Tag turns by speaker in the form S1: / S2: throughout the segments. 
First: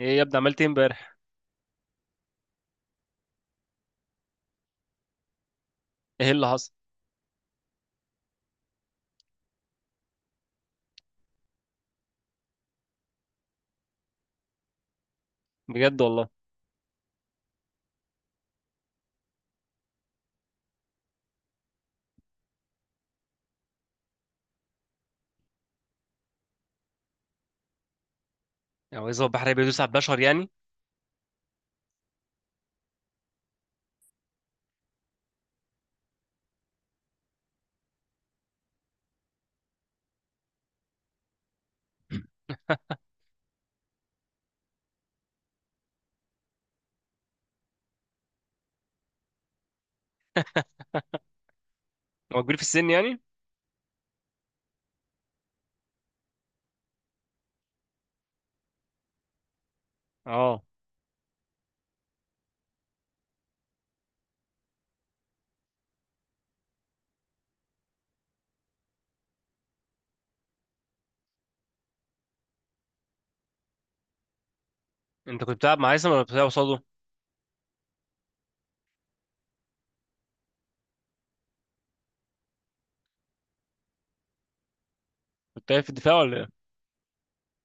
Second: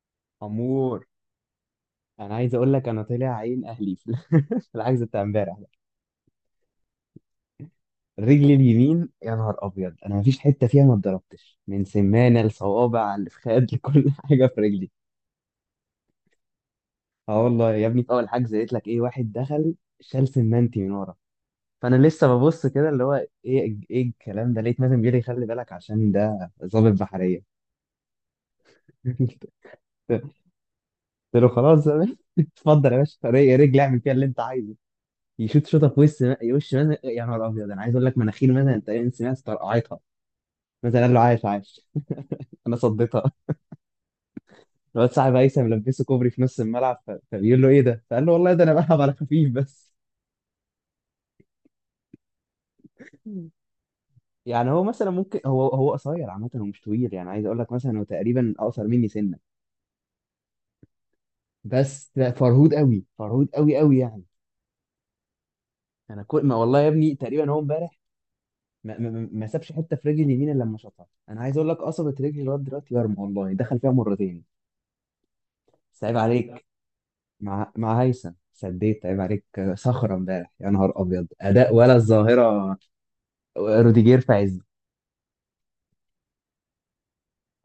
S1: ايه يا ابني؟ عملت ايه
S2: امور.
S1: امبارح؟
S2: انا عايز اقول لك انا طلع عين اهلي في في الحجز بتاع امبارح ده.
S1: ايه اللي حصل؟
S2: رجلي اليمين يا نهار ابيض انا مفيش حته فيها ما اتضربتش من سمانه لصوابع لفخاد لكل حاجه في رجلي.
S1: بجد والله.
S2: اه والله يا ابني في اول حجز قلت لك ايه، واحد دخل شال سمانتي من ورا، فانا لسه ببص كده اللي هو ايه ايه الكلام ده، لقيت مازن بيقول لي خلي بالك عشان ده ضابط بحريه.
S1: يعني هو البحر هيبقى بيدوس على البشر يعني؟
S2: قلت له خلاص يا باشا، اتفضل يا باشا رجلي اعمل فيها اللي انت عايزه. يشوط شوطه في وش، وش مثلا يا نهار ابيض، انا عايز اقول لك مناخير مثلا تقريبا سمعت طرقعتها. مثلا قال له عايش عايش. انا صديتها. الواد صاحب هيثم لبسه كوبري في نص الملعب فبيقول له ايه ده؟ فقال له والله ده انا بلعب على خفيف بس.
S1: هو كبير في السن يعني؟
S2: يعني هو مثلا ممكن هو قصير، عامه هو مش طويل، يعني عايز اقول لك مثلا هو تقريبا اقصر مني سنه.
S1: اه،
S2: بس لا، فرهود قوي، فرهود قوي قوي يعني. انا كل ما والله يا ابني تقريبا هو امبارح ما سابش حته في رجلي اليمين الا لما شاطها. انا عايز اقول لك قصبت رجلي لغايه دلوقتي يرمى، والله دخل فيها مرتين.
S1: انت كنت بتلعب مع
S2: بس
S1: هيثم
S2: عيب
S1: ولا كنت بتلعب
S2: عليك.
S1: قصاده؟
S2: مع هيثم سديت، عيب عليك. صخرة امبارح يا نهار أبيض، أداء ولا الظاهرة. روديجير في عزه.
S1: كنت قايل في الدفاع ولا ايه؟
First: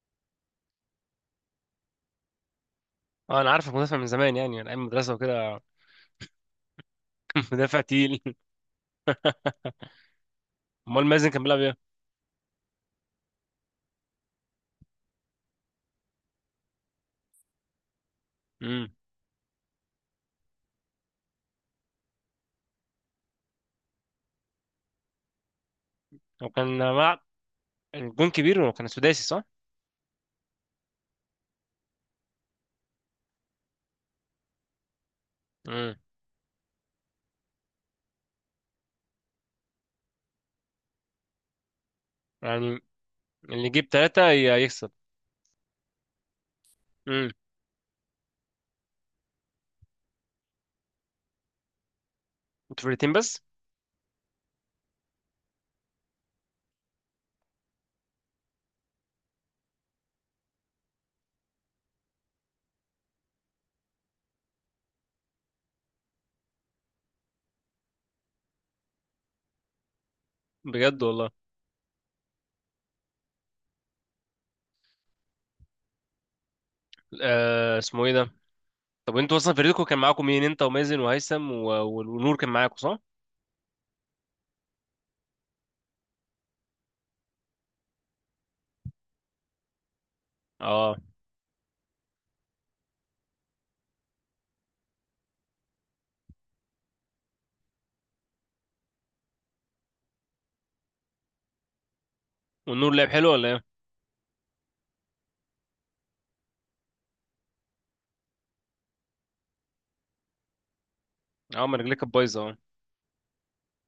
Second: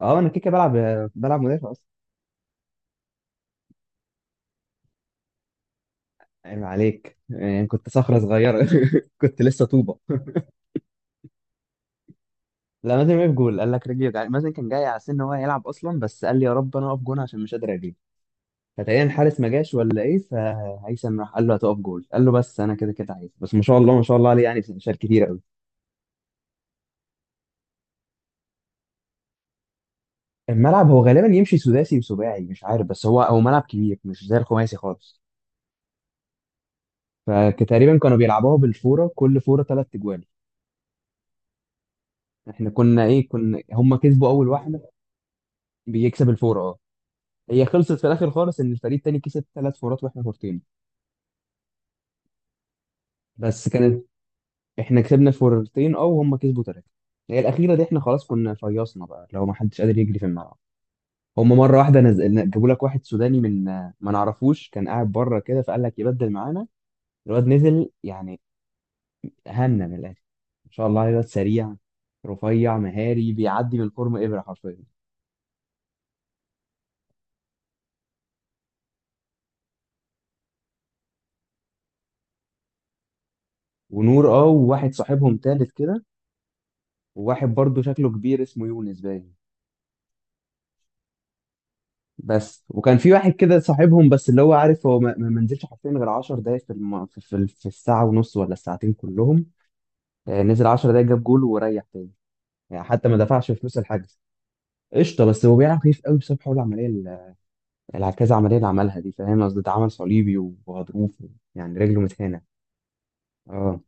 S2: أه أنا كده كده بلعب، بلعب مدافع أصلا.
S1: اه، انا عارفك مدافع من زمان، يعني من ايام المدرسه وكده.
S2: عيب عليك، يعني
S1: مدافع
S2: كنت صخرة
S1: تقيل.
S2: صغيرة كنت لسه طوبة.
S1: امال مازن كان بيلعب ايه؟
S2: لا، مازن وقف جول، قال لك رجلي وجعاني. مازن كان جاي على سن إن هو هيلعب أصلا، بس قال لي يا رب أنا أقف جون عشان مش قادر أجيب.
S1: امم.
S2: فتقريبا الحارس ما جاش ولا إيه، فهيثم راح قال له هتقف جول، قال له بس أنا كده كده عايز، بس ما شاء الله ما شاء الله عليه، يعني شال كتير قوي.
S1: هو كان ملعب الجون كبير وكان سداسي صح؟
S2: الملعب هو غالبا يمشي سداسي وسباعي مش عارف، بس هو ملعب كبير مش زي الخماسي خالص.
S1: امم،
S2: فتقريبا كانوا بيلعبوها بالفوره، كل فوره ثلاث اجوال.
S1: يعني
S2: احنا كنا ايه، كنا
S1: اللي يجيب
S2: هم كسبوا
S1: ثلاثه
S2: اول واحده.
S1: يكسب.
S2: بيكسب الفوره اه.
S1: امم.
S2: هي خلصت في الاخر خالص ان الفريق التاني كسب ثلاث فورات واحنا فورتين.
S1: انتوا فرقتين بس؟
S2: بس كانت، احنا كسبنا الفورتين اه، وهم كسبوا ثلاثه. هي الاخيره دي احنا خلاص كنا فيصنا بقى، لو ما حدش قادر يجري في الملعب. هم مره واحده نزل جابوا لك واحد سوداني من، ما نعرفوش، كان قاعد بره كده فقال لك يبدل معانا. الواد نزل يعني هنا من الاخر. ما شاء الله
S1: بجد
S2: عليه، الواد
S1: والله.
S2: سريع، رفيع، مهاري، بيعدي من الفورم ابره حرفيا.
S1: اسمه ايه ده؟ طب انتوا اصلا فريقكم كان معاكم مين؟ انت ومازن وهيثم ونور كان معاكم صح؟
S2: ونور اه، وواحد صاحبهم تالت كده، وواحد برضه شكله كبير اسمه يونس باين
S1: اه،
S2: بس. وكان في واحد كده صاحبهم بس اللي هو عارف هو ما منزلش حرفيا غير 10 دقايق في, الم... في, في, في الساعة ونص ولا الساعتين كلهم. آه، نزل 10 دقايق جاب جول وريح تاني. يعني
S1: والنور لعب
S2: حتى ما
S1: حلو ولا
S2: دفعش
S1: ايه؟
S2: فلوس الحجز. قشطة، بس هو بيلعب خفيف قوي بسبب حول كذا عملية اللي عملها دي، فاهم قصدي، ده عمل صليبي وغضروف.
S1: اه، ما
S2: يعني
S1: رجليك
S2: رجله
S1: كانت بايظه اه.
S2: متهانة اه.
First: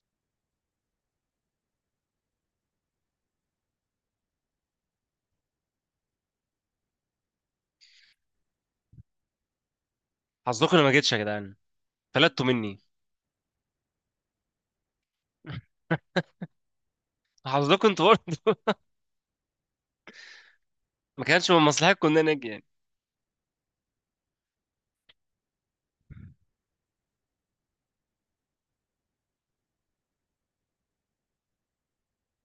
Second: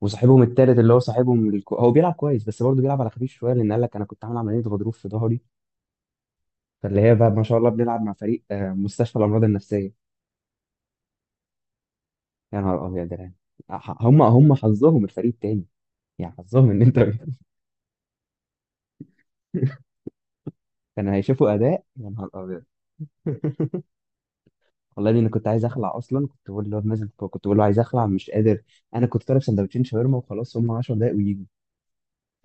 S2: وصاحبهم التالت اللي هو هو بيلعب كويس بس برضه بيلعب على خفيف شويه لان قال لك انا كنت عامل عمليه غضروف في ظهري. فاللي هي بقى ما شاء الله بنلعب مع فريق آه، مستشفى الامراض النفسيه.
S1: حظكم انا ما جيتش يا جدعان، فلتوا
S2: يا
S1: مني.
S2: نهار ابيض يعني. هم حظهم الفريق تاني، يعني حظهم ان انت.
S1: حظكم انتوا برضه.
S2: كانوا
S1: ما كانش
S2: هيشوفوا
S1: من
S2: اداء
S1: مصلحتكم
S2: يا
S1: ان
S2: نهار
S1: انا اجي
S2: ابيض.
S1: يعني.
S2: والله إني انا كنت عايز اخلع اصلا، كنت بقول له نازل، كنت بقول له عايز اخلع مش قادر. انا كنت طالب سندوتشين شاورما وخلاص، هم 10 دقايق ويجوا.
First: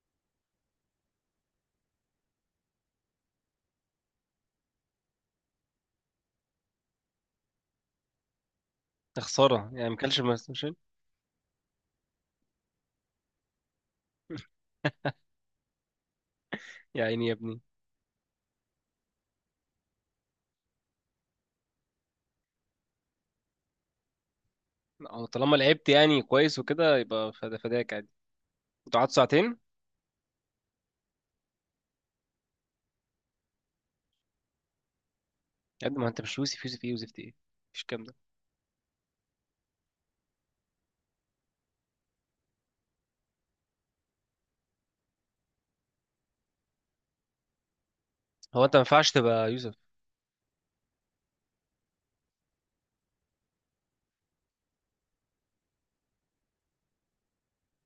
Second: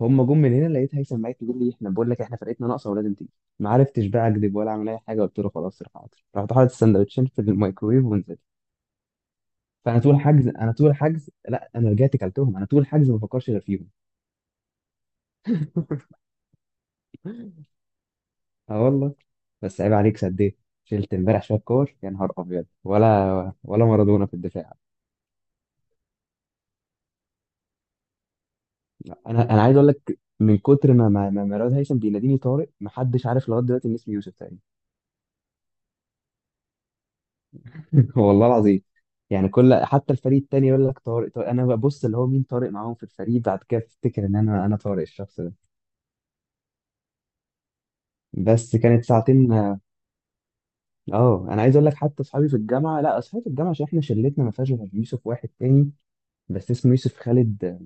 S2: هم جم من هنا لقيت هيثم معايا يقول لي احنا، بقول لك احنا فرقتنا ناقصه ولازم تيجي. ما عرفتش بقى اكذب ولا اعمل اي حاجه، قلت له خلاص روح حاضر. رحت حاطط السندوتشين في الميكرويف ونزلت.
S1: يا خساره، يعني ما
S2: فانا طول
S1: كانش من
S2: الحجز انا
S1: مصلحتكم.
S2: طول الحجز، لا انا رجعت كلتهم، انا طول الحجز ما بفكرش غير فيهم.
S1: يا عيني يا ابني.
S2: اه والله. بس عيب عليك سديت. شلت امبارح شويه كور يا نهار ابيض، ولا مارادونا في الدفاع.
S1: أو طالما لعبت يعني كويس وكده، يبقى فدا فداك عادي. انتوا قعدتوا
S2: انا
S1: ساعتين؟
S2: انا عايز اقول لك من كتر ما مراد هيثم بيناديني طارق، محدش عارف لغايه دلوقتي ان اسمي يوسف تقريبا.
S1: يا ابني ما انت مش يوسف، يوسف ايه يوسف ايه؟ مفيش الكلام ده.
S2: والله العظيم. يعني كل، حتى الفريق التاني يقول لك طارق طارق، انا ببص اللي هو مين طارق معاهم في الفريق، بعد كده افتكر ان انا طارق الشخص ده.
S1: هو انت
S2: بس
S1: ما
S2: كانت
S1: ينفعش
S2: ساعتين.
S1: تبقى يوسف؟
S2: اه انا عايز اقول لك حتى اصحابي في الجامعه، لا اصحابي في الجامعه عشان احنا شلتنا ما فيهاش غير يوسف واحد تاني بس اسمه يوسف خالد،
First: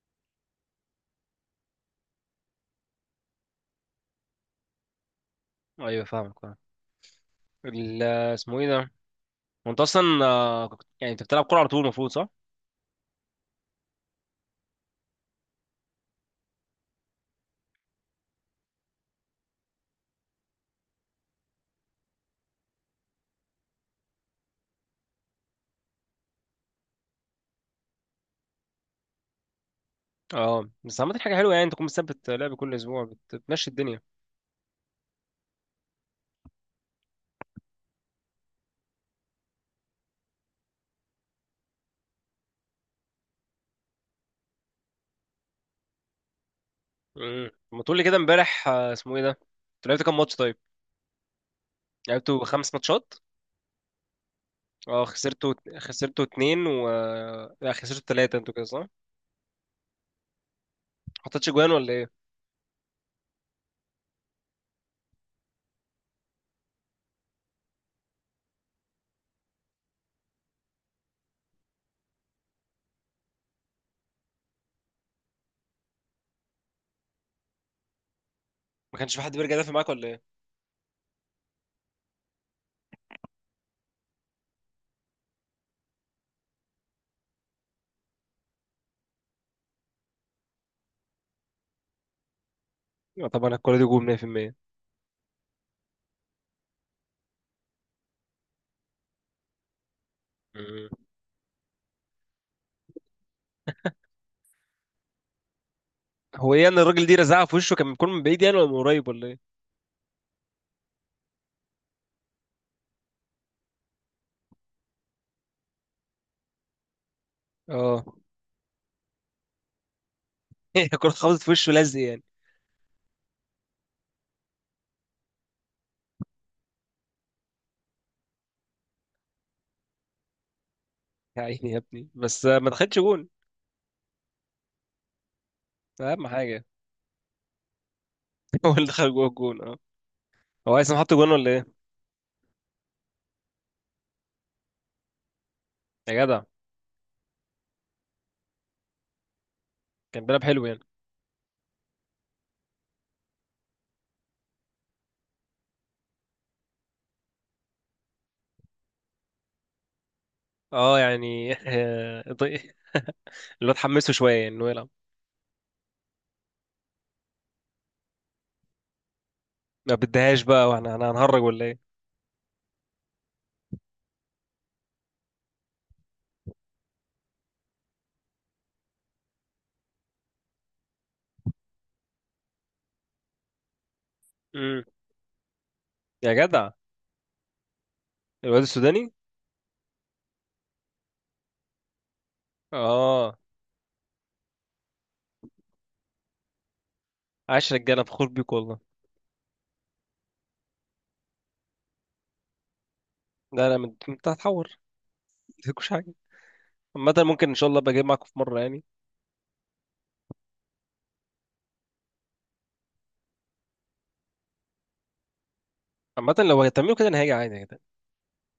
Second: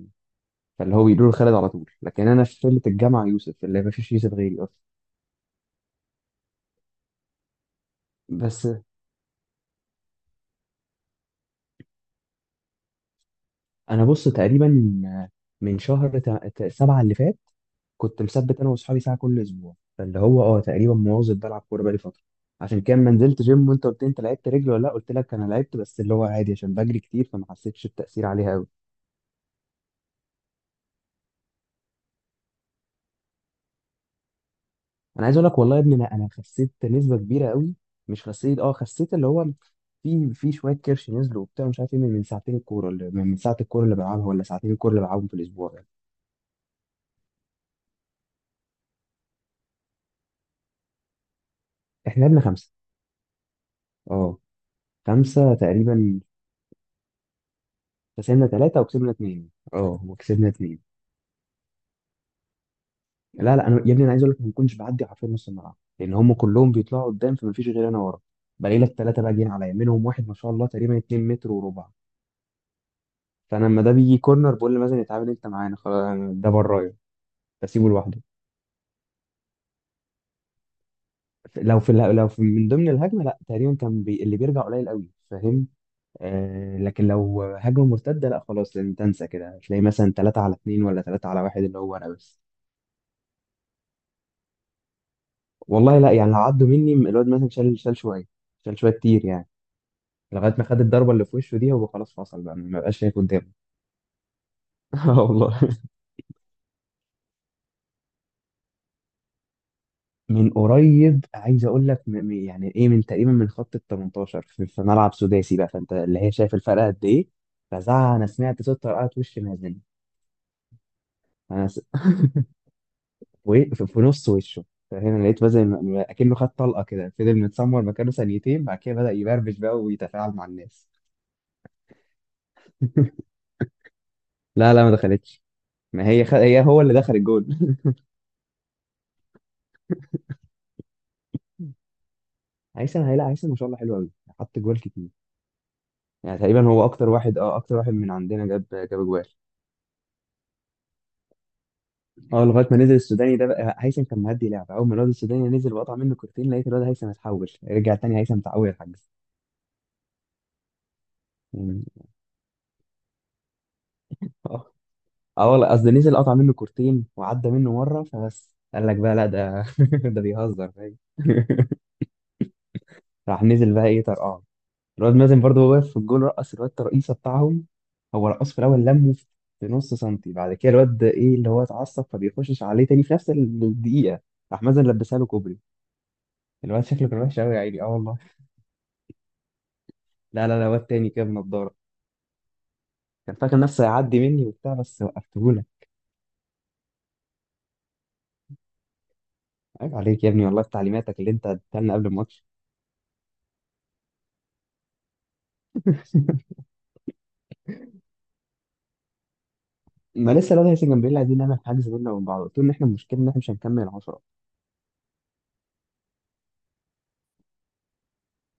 S2: فاللي هو بيقولوا له خالد على طول، لكن انا في شله الجامعه يوسف اللي ما فيش يوسف غيري اصلا.
S1: ايوه، فاهمك اه. ال- اسمه
S2: بس
S1: ايه ده؟ هو انت اصلا، يعني انت بتلعب كوره على طول المفروض صح؟
S2: انا بص تقريبا من شهر سبعه اللي فات كنت مثبت انا واصحابي ساعه كل اسبوع، فاللي هو اه تقريبا مواظب بلعب كوره بقالي فتره. عشان كده ما نزلت جيم، وانت قلت لي انت لعبت رجل ولا لا، قلت لك انا لعبت بس اللي هو عادي عشان بجري كتير فما حسيتش التاثير عليها قوي.
S1: اه، بس عملت حاجه حلوه، يعني انت تكون مثبت لعب كل اسبوع، بتمشي الدنيا.
S2: انا عايز اقول لك والله يا ابني انا خسيت نسبه كبيره قوي، مش خسيت اه خسيت اللي هو في شويه كرش نزلوا وبتاع مش عارف ايه، من من ساعتين الكوره اللي من ساعه الكوره اللي بلعبها ولا ساعتين الكوره اللي بلعبهم في الاسبوع يعني.
S1: امم، ما تقول لي كده امبارح، اسمه ايه ده، انتوا لعبتوا كام ماتش طيب؟
S2: احنا لعبنا
S1: لعبتوا
S2: خمسه
S1: خمس ماتشات؟
S2: اه،
S1: اه، خسرتوا
S2: خمسه تقريبا.
S1: خسرتوا اتنين و... لا، خسرتوا تلاتة
S2: خسرنا
S1: انتوا كده صح،
S2: ثلاثه
S1: ما
S2: وكسبنا اثنين اه، وكسبنا اثنين.
S1: حطيتش جوان ولا ايه؟
S2: لا لا، انا يا ابني انا عايز اقول لك ما كنتش بعدي حرفيا نص الملعب، لان هم كلهم بيطلعوا قدام فما فيش غير انا ورا. بلاقي لك ثلاثه بقى جايين عليا منهم واحد ما شاء الله تقريبا 2 متر وربع. فانا لما ده بيجي كورنر بقول لمازن اتعامل انت معانا خلاص ده برايا، بسيبه لوحده.
S1: ما كانش في حد بيرجع يدافع معاك ولا ايه؟
S2: لو في من ضمن الهجمه، لا تقريبا كان بي... اللي بيرجع قليل قوي، فاهم. آه لكن لو هجمه مرتده لا خلاص، لأن تنسى كده تلاقي مثلا 3 على 2 ولا 3 على 1 اللي هو انا بس.
S1: لا طبعا الكوره دي جول 100%.
S2: والله لا، يعني لو عدوا مني الواد مثلا شال شويه، شال شويه كتير يعني لغايه ما خد
S1: امم.
S2: الضربه اللي في وشه دي، هو خلاص فصل بقى ما بقاش شايف قدامه. اه والله.
S1: هو ايه ان الراجل دي رزعها في وشه كان بيكون من بعيد يعني ولا من قريب ولا ايه؟
S2: من قريب عايز اقول لك يعني ايه، من تقريبا من خط ال 18، في ملعب سداسي بقى، فانت اللي هي شايف الفرق قد ايه.
S1: اه.
S2: فزعق، انا سمعت صوت طرقعت وش، مهزله.
S1: هي الكوره خبطت في
S2: انا
S1: وشه
S2: س...
S1: لزق يعني.
S2: وفي نص وشه. فهنا لقيت بقى زي اكنه خد طلقه كده، فضل متسمر مكانه ثانيتين بعد كده بدأ يبربش بقى ويتفاعل مع الناس.
S1: يا عيني يا ابني، بس ما دخلتش جون؟
S2: لا لا، ما دخلتش. ما هي
S1: اهم حاجه.
S2: هو اللي دخل الجول.
S1: هو اللي دخل جوه الجون اه. هو عايز حط جون ولا ايه؟
S2: هيثم، هي لا هيثم ما شاء الله حلو قوي، حط جوال كتير.
S1: يا
S2: يعني
S1: جدع.
S2: تقريبا هو اكتر واحد اه، اكتر واحد من عندنا جاب جوال
S1: كان بيلعب حلو يعني؟
S2: اه، لغايه ما نزل السوداني ده بقى. هيثم كان مهدي لعبه، اول ما الواد السوداني نزل وقطع منه كورتين لقيت الواد هيثم اتحول، رجع تاني هيثم تعوي الحجز.
S1: اه، يعني.
S2: يعني
S1: اللي هو اتحمسوا شويه انه
S2: آه.
S1: يلعب.
S2: اه والله قصدي نزل قطع منه كورتين وعدى منه مره، فبس قال لك بقى لا ده
S1: ما
S2: ده
S1: بديهاش بقى،
S2: بيهزر،
S1: واحنا
S2: فاهم.
S1: احنا هنهرج ولا ايه؟
S2: راح نزل بقى ايه طرقعه. الواد مازن برضه وهو واقف في الجول رقص، الواد الرئيسه بتاعهم هو رقص في الاول لمه في نص سنتي، بعد كده الواد ايه اللي هو اتعصب فبيخشش عليه تاني في نفس الدقيقه، راح
S1: امم.
S2: مازن لبسها له كوبري.
S1: يا جدع.
S2: الواد شكله كان وحش قوي يا عيني اه والله.
S1: الواد السوداني؟
S2: لا لا لا، واد تاني كده بنضاره، كان
S1: اه.
S2: فاكر نفسه هيعدي مني وبتاع بس وقفتهولك.
S1: عاش رجاله، فخور بيك والله.
S2: عيب عليك يا ابني، والله في تعليماتك اللي انت اديتها لنا قبل الماتش.
S1: لا لا، انت هتحور، مفيش حاجه. عامه ممكن ان شاء الله ابقى اجي معاكم في مره يعني.
S2: ما لسه الواد هيثم جنبيل عايزين نعمل حجز بينا وبين بعض، قلت له ان احنا المشكله ان احنا مش هنكمل 10.
S1: عامه لو هتعملوا كده، انا هاجي عادي كده.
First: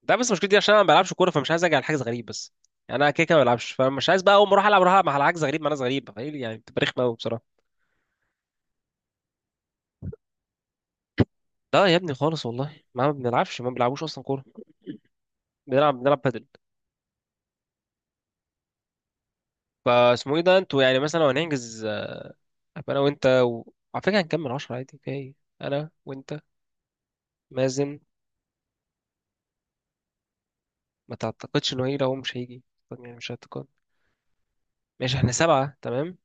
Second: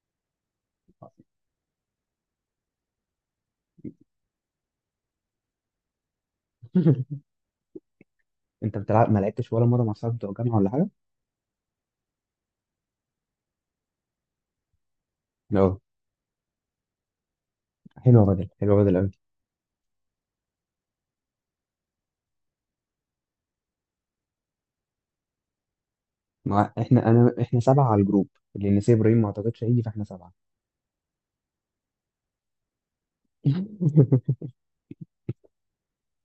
S1: ده بس مشكلتي عشان انا ما بلعبش كوره، فمش عايز اجي على حاجه غريب بس. يعني انا كده كده ما بلعبش، فمش عايز بقى اول ما اروح العب، اروح العب مع حاجه غريب مع ناس غريبه، فايه يعني، بتبقى رخمه قوي بصراحه.
S2: انت بتلعب، ما لعبتش ولا مره مع صحابك بتوع الجامعه ولا حاجه؟
S1: لا يا ابني، خالص والله، ما بنلعبش، ما بنلعبوش اصلا كوره.
S2: لا،
S1: بنلعب بادل.
S2: حلوه بدل، حلوه بدل قوي.
S1: فاسمه ايه ده، انتوا يعني مثلا لو هنحجز، أبقى انا وانت على فكره هنكمل عشرة عادي، فيها ايه؟ انا وانت
S2: ما احنا، انا احنا سبعه
S1: مازن.
S2: على الجروب، لان سي ابراهيم ما اعتقدش هيجي فاحنا سبعه.
S1: ما تعتقدش انه هيجي؟ لو هو مش هيجي. طب يعني مش هتقد ماشي، احنا سبعه تمام.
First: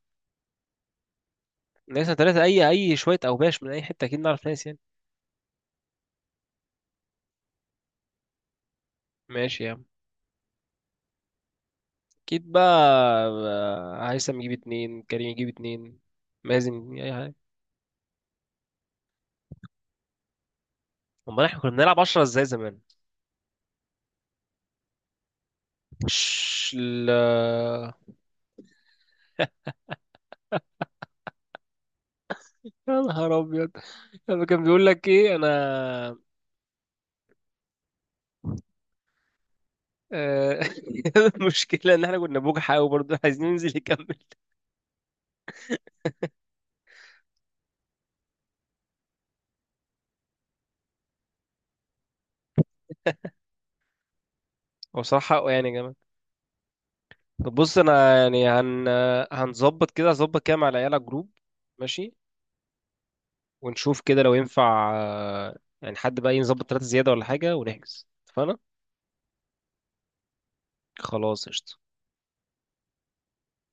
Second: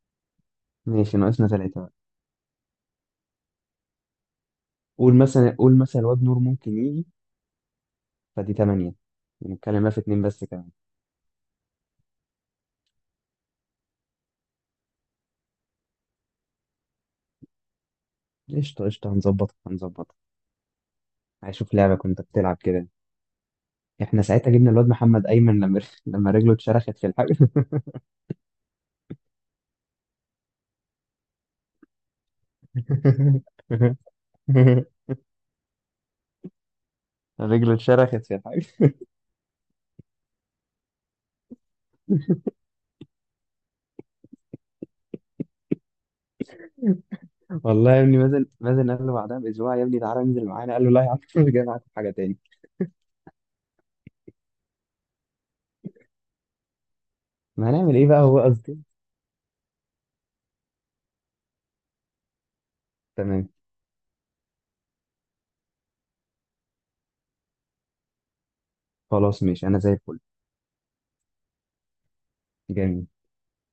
S2: ماشي، ناقصنا ثلاثه بقى.
S1: ناقصنا ثلاثه اي شويه اوباش من اي حته، اكيد نعرف ناس يعني.
S2: قول مثلا، قول مثلا الواد نور ممكن يجي، فدي ثمانيه.
S1: ماشي يا
S2: نتكلم
S1: عم.
S2: بقى في اتنين بس كمان.
S1: اكيد بقى. بقى هيثم يجيب اتنين، كريم يجيب اتنين، مازن يجيب اي حاجه.
S2: قشطه قشطه، هنظبط هنظبط.
S1: امال احنا كنا
S2: هشوف لعبه
S1: بنلعب عشرة
S2: كنت
S1: ازاي
S2: بتلعب
S1: زمان؟
S2: كده. احنا ساعتها جبنا الواد محمد ايمن لما لما رجله
S1: مش
S2: اتشرخت في
S1: ال
S2: الحجز.
S1: يا نهار ابيض، لما كان بيقول لك ايه انا،
S2: رجله اتشرخت يا حاج.
S1: آه، المشكله ان احنا كنا بوجع قوي برضه عايزين ننزل يكمل.
S2: والله يا ابني مازن، مازن قال له بعدها باسبوع يا ابني تعالى انزل معانا، قال له لا يا عم مش جاي معاك في حاجه تاني.
S1: هو صراحة حقه يعني يا جماعة. طب
S2: ما
S1: بص
S2: هنعمل ايه
S1: أنا
S2: بقى هو
S1: يعني،
S2: قصدي.
S1: هن آه، هنظبط كده، هظبط كده مع العيال على جروب. ماشي.
S2: تمام.
S1: ونشوف كده لو ينفع، يعني حد بقى ينظبط تلاتة زيادة ولا حاجة ونحجز، اتفقنا؟
S2: خلاص ماشي، انا زي الفل.
S1: خلاص قشطة.
S2: جميل.